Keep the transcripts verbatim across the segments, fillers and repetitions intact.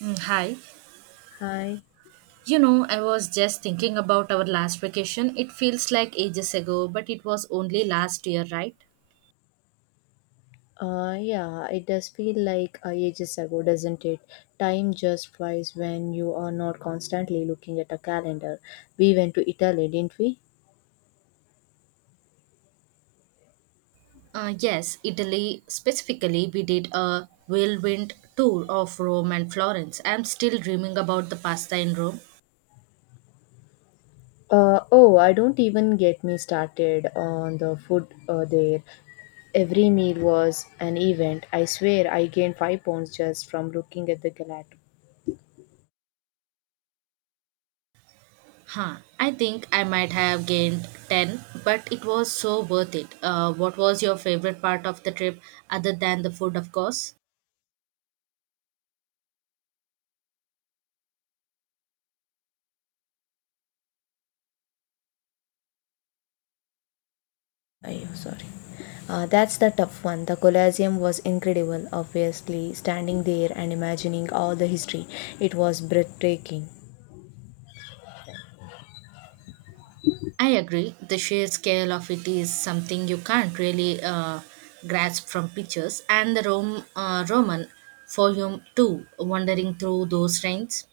Mm, hi. Hi. You know, I was just thinking about our last vacation. It feels like ages ago, but it was only last year, right? Uh, yeah, it does feel like uh, ages ago, doesn't it? Time just flies when you are not constantly looking at a calendar. We went to Italy, didn't we? Uh, yes, Italy specifically, we did a whirlwind tour of Rome and Florence. I'm still dreaming about the pasta in Rome. Uh, oh, I don't even get me started on the food uh, there. Every meal was an event. I swear I gained five pounds just from looking at the gelato. Huh. I think I might have gained ten, but it was so worth it. Uh, what was your favorite part of the trip, other than the food, of course? Ayo, sorry. Uh, that's the tough one. The Colosseum was incredible, obviously, standing there and imagining all the history. It was breathtaking. I agree. The sheer scale of it is something you can't really uh, grasp from pictures, and the Rome, uh, Roman Forum too, wandering through those trains.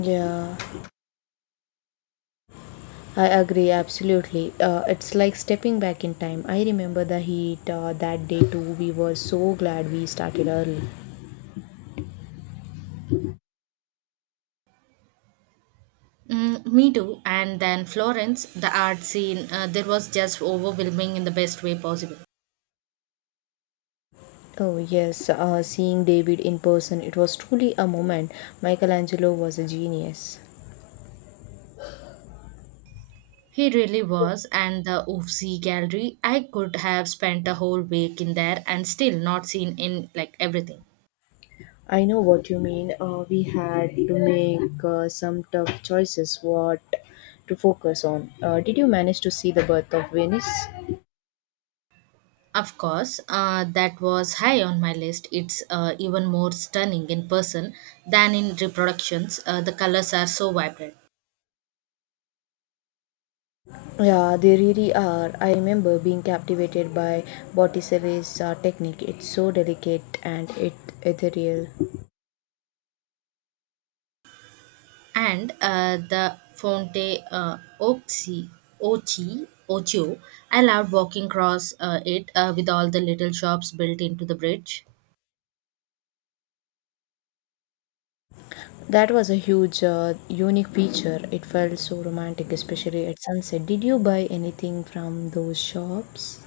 Yeah, I agree absolutely. Uh, it's like stepping back in time. I remember the heat uh, that day too. We were so glad we started early. Mm, me too. And then Florence, the art scene, uh, there was just overwhelming in the best way possible. Oh, yes, uh, seeing David in person, it was truly a moment. Michelangelo was a genius. He really was, and the Uffizi Gallery, I could have spent a whole week in there and still not seen in like everything. I know what you mean. Uh, we had to make uh, some tough choices what to focus on. Uh, did you manage to see the birth of Venus? Of course, uh, that was high on my list. It's uh, even more stunning in person than in reproductions. Uh, the colors are so vibrant. Yeah, they really are. I remember being captivated by Botticelli's uh, technique. It's so delicate and it ethereal. And uh, the Fonte uh, Oxy, Ochi, Ocho, I loved walking across uh, it uh, with all the little shops built into the bridge. That was a huge, uh, unique feature. It felt so romantic, especially at sunset. Did you buy anything from those shops?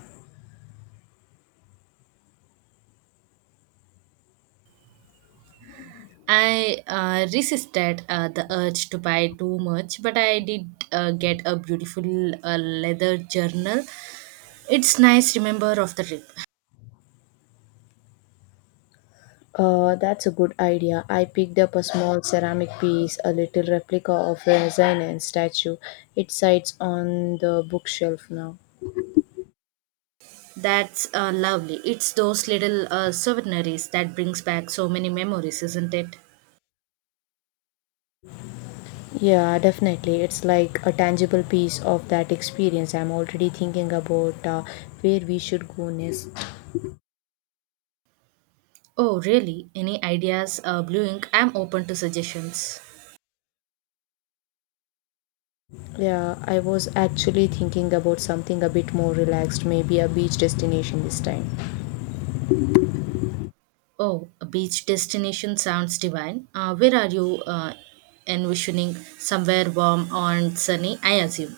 I uh, resisted uh, the urge to buy too much, but I did uh, get a beautiful uh, leather journal. It's nice remember of the trip. Uh, that's a good idea. I picked up a small ceramic piece, a little replica of a Renaissance statue. It sits on the bookshelf now. That's uh, lovely. It's those little uh, souvenirs that brings back so many memories, isn't it? Yeah, definitely. It's like a tangible piece of that experience. I'm already thinking about uh, where we should go next. Oh, really? Any ideas? Uh, Blue Ink, I'm open to suggestions. Yeah, I was actually thinking about something a bit more relaxed, maybe a beach destination this time. Oh, a beach destination sounds divine. Uh, where are you uh, envisioning? Somewhere warm and sunny, I assume.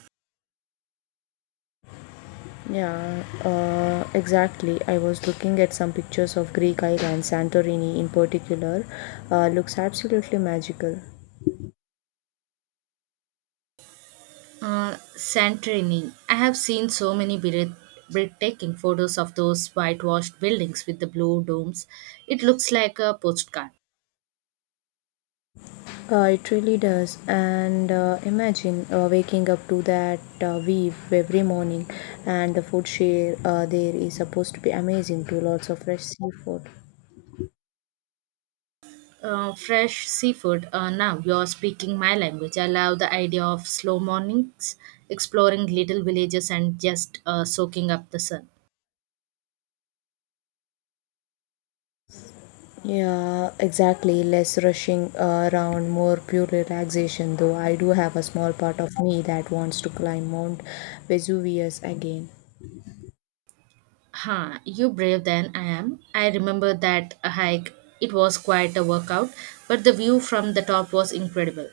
Yeah, uh, exactly. I was looking at some pictures of Greek islands, Santorini in particular. Uh, looks absolutely magical. Uh, Santorini. I have seen so many breath- breathtaking photos of those whitewashed buildings with the blue domes. It looks like a postcard. Uh, it really does. And uh, imagine uh, waking up to that uh, weave every morning, and the food share uh, there is supposed to be amazing too. Lots of fresh seafood. Uh, fresh seafood. Uh, now you're speaking my language. I love the idea of slow mornings, exploring little villages, and just uh, soaking up the sun. Yeah, exactly. Less rushing uh, around, more pure relaxation. Though I do have a small part of me that wants to climb Mount Vesuvius again. Huh, you brave than I am. I remember that hike. It was quite a workout, but the view from the top was incredible.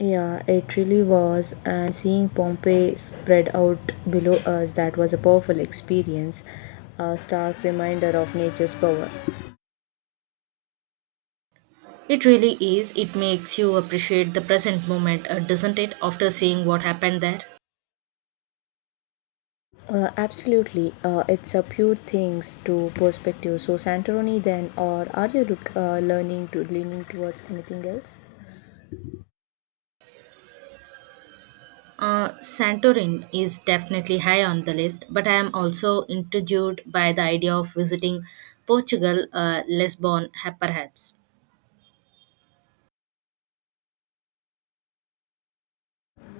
Yeah, it really was. And seeing Pompeii spread out below us, that was a powerful experience, a stark reminder of nature's power. It really is. It makes you appreciate the present moment, uh, doesn't it, after seeing what happened there? Uh, absolutely, uh, it's a pure things to perspective. So Santorini, then, or are you look, uh, learning to leaning towards anything else? Uh, Santorin is definitely high on the list, but I am also intrigued by the idea of visiting Portugal, uh, Lisbon, ha- perhaps.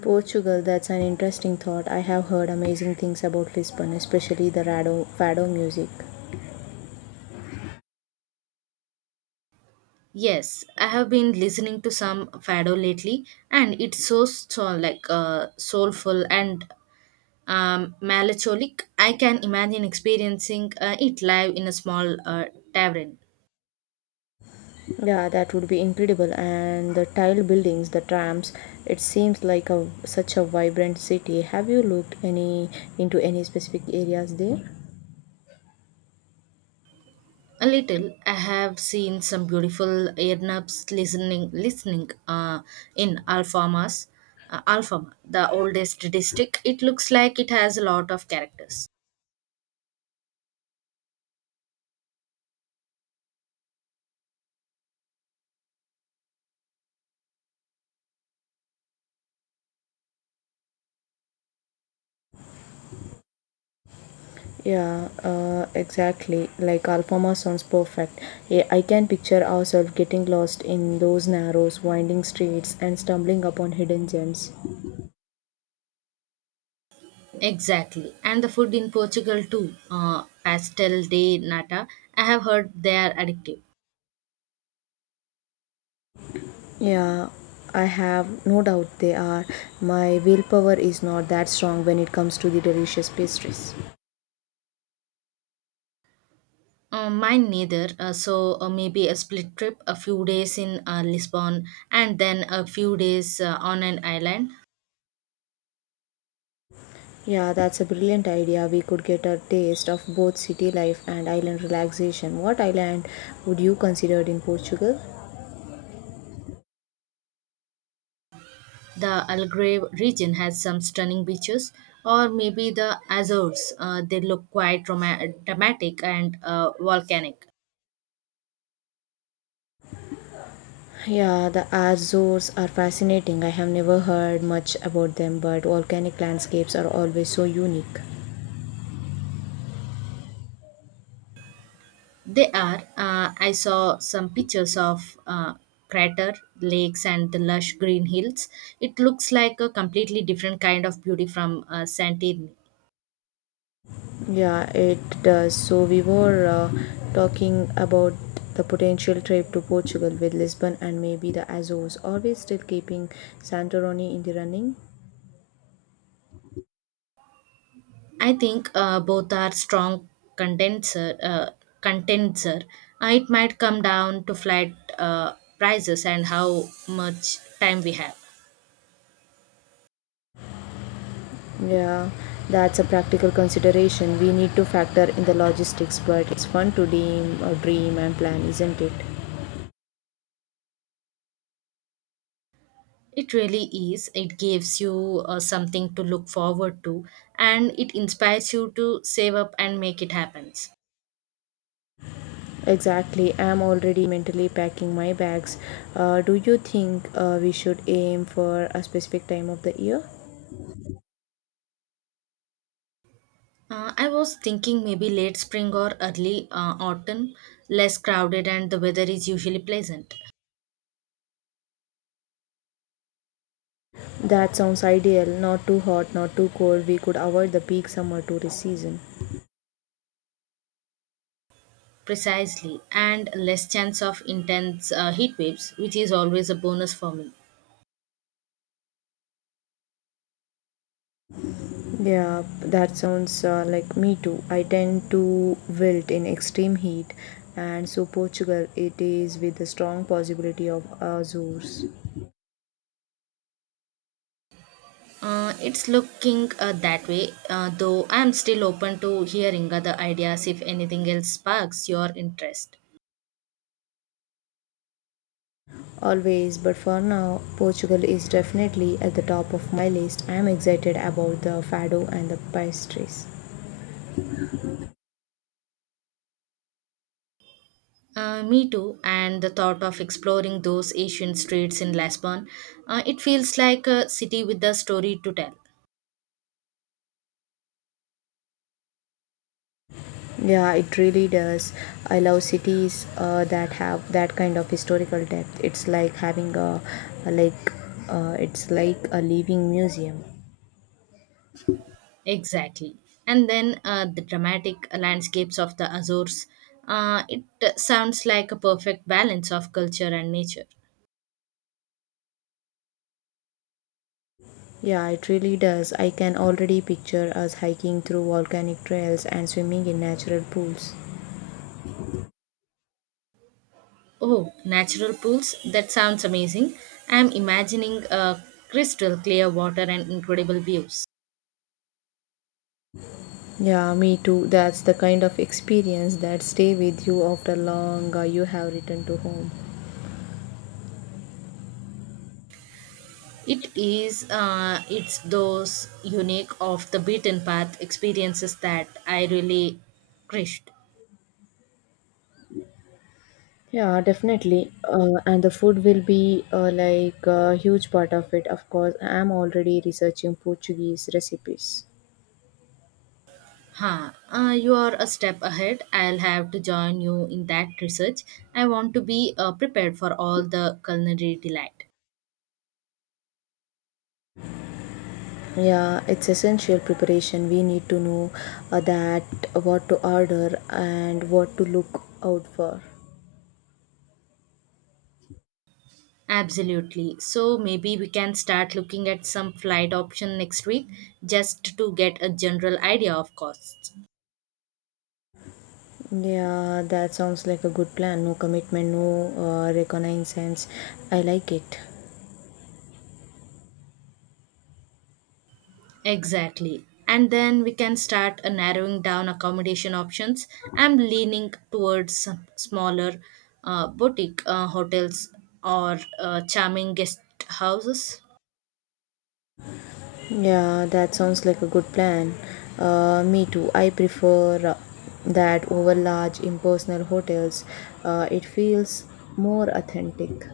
Portugal, that's an interesting thought. I have heard amazing things about Lisbon, especially the rado, fado music. Yes, I have been listening to some fado lately, and it's so, so like uh, soulful and um, melancholic. I can imagine experiencing uh, it live in a small uh, tavern. Yeah, that would be incredible. And the tile buildings, the trams. It seems like a such a vibrant city. Have you looked any into any specific areas there? A little. I have seen some beautiful earnabs listening listening uh, in Alfamas, uh, Alfama, the oldest district. It looks like it has a lot of characters. Yeah, uh, exactly. Like Alfama sounds perfect. Yeah, I can picture ourselves getting lost in those narrow, winding streets and stumbling upon hidden gems. Exactly, and the food in Portugal too. Uh, pastel de nata. I have heard they are addictive. Yeah, I have no doubt they are. My willpower is not that strong when it comes to the delicious pastries. Uh, mine neither. Uh, so uh, maybe a split trip, a few days in uh, Lisbon, and then a few days uh, on an island. Yeah, that's a brilliant idea. We could get a taste of both city life and island relaxation. What island would you consider in Portugal? The Algarve region has some stunning beaches, or maybe the Azores. Uh, they look quite drama- dramatic and uh, volcanic. Yeah, the Azores are fascinating. I have never heard much about them, but volcanic landscapes are always so unique. They are. Uh, I saw some pictures of uh, crater lakes and the lush green hills. It looks like a completely different kind of beauty from uh, Santorini. Yeah, it does. So, we were uh, talking about the potential trip to Portugal with Lisbon and maybe the Azores. Are we still keeping Santorini in the running? I think uh, both are strong condenser. Uh, condenser. Uh, it might come down to flat uh, prices and how much time we have. Yeah, that's a practical consideration. We need to factor in the logistics, but it's fun to dream, uh, dream and plan, isn't it? It really is. It gives you uh, something to look forward to and it inspires you to save up and make it happen. Exactly, I'm already mentally packing my bags. Uh, do you think uh, we should aim for a specific time of the year? Uh, I was thinking maybe late spring or early uh, autumn, less crowded and the weather is usually pleasant. That sounds ideal. Not too hot, not too cold. We could avoid the peak summer tourist season. Precisely, and less chance of intense uh, heat waves, which is always a bonus for me. Yeah, that sounds uh, like me too. I tend to wilt in extreme heat, and so Portugal it is with the strong possibility of Azores. Uh, it's looking uh, that way, uh, though I am still open to hearing other ideas if anything else sparks your interest. Always, but for now, Portugal is definitely at the top of my list. I am excited about the fado and the pastries. Uh, me too, and the thought of exploring those ancient streets in Lisbon, uh, it feels like a city with a story to tell. Yeah, it really does. I love cities uh, that have that kind of historical depth. It's like having a, a like, uh, it's like a living museum. Exactly. And then uh, the dramatic landscapes of the Azores, uh, it uh, sounds like a perfect balance of culture and nature. Yeah, it really does. I can already picture us hiking through volcanic trails and swimming in natural pools. Oh, natural pools, that sounds amazing. I'm imagining uh, crystal clear water and incredible views. Yeah, me too. That's the kind of experience that stay with you after long uh, you have returned to home. It is, uh, it's those unique off the beaten path experiences that I really crushed. Yeah, definitely. Uh, and the food will be uh, like a huge part of it. Of course, I am already researching Portuguese recipes. Huh. Uh, you are a step ahead. I'll have to join you in that research. I want to be uh, prepared for all the culinary delight. Yeah, it's essential preparation. We need to know uh, that what to order and what to look out for. Absolutely. So maybe we can start looking at some flight option next week just to get a general idea of costs. Yeah, that sounds like a good plan. No commitment, no uh, reconnaissance. I like it. Exactly. And then we can start uh, narrowing down accommodation options. I'm leaning towards some smaller uh, boutique uh, hotels or uh, charming guest houses. Yeah, that sounds like a good plan. Uh, me too. I prefer uh, that over large impersonal hotels. Uh, it feels more authentic.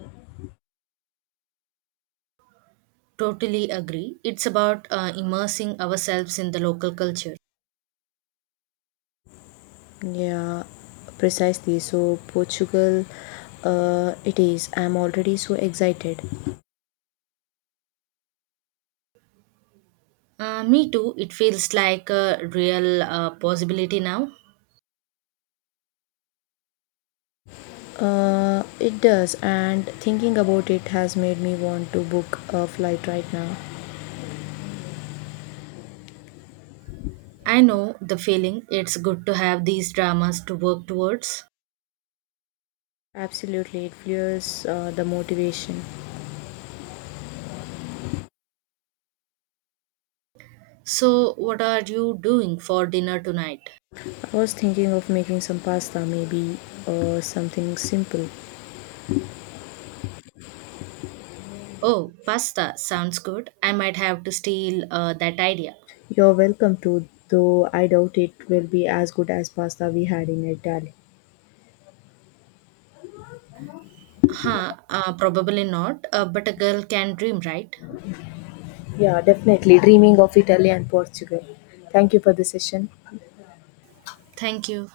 Totally agree. It's about uh, immersing ourselves in the local culture. Yeah, precisely. So Portugal, uh, it is. I'm already so excited. Uh, me too. It feels like a real uh, possibility now. Uh, it does, and thinking about it has made me want to book a flight right now. I know the feeling. It's good to have these dramas to work towards. Absolutely, it fuels uh, the motivation. So, what are you doing for dinner tonight? I was thinking of making some pasta, maybe uh, something simple. Oh, pasta sounds good. I might have to steal uh, that idea. You're welcome to, though I doubt it will be as good as pasta we had in Italy. Huh, uh, probably not, uh, but a girl can dream, right? Yeah, definitely. Dreaming of Italy and Portugal. Thank you for the session. Thank you.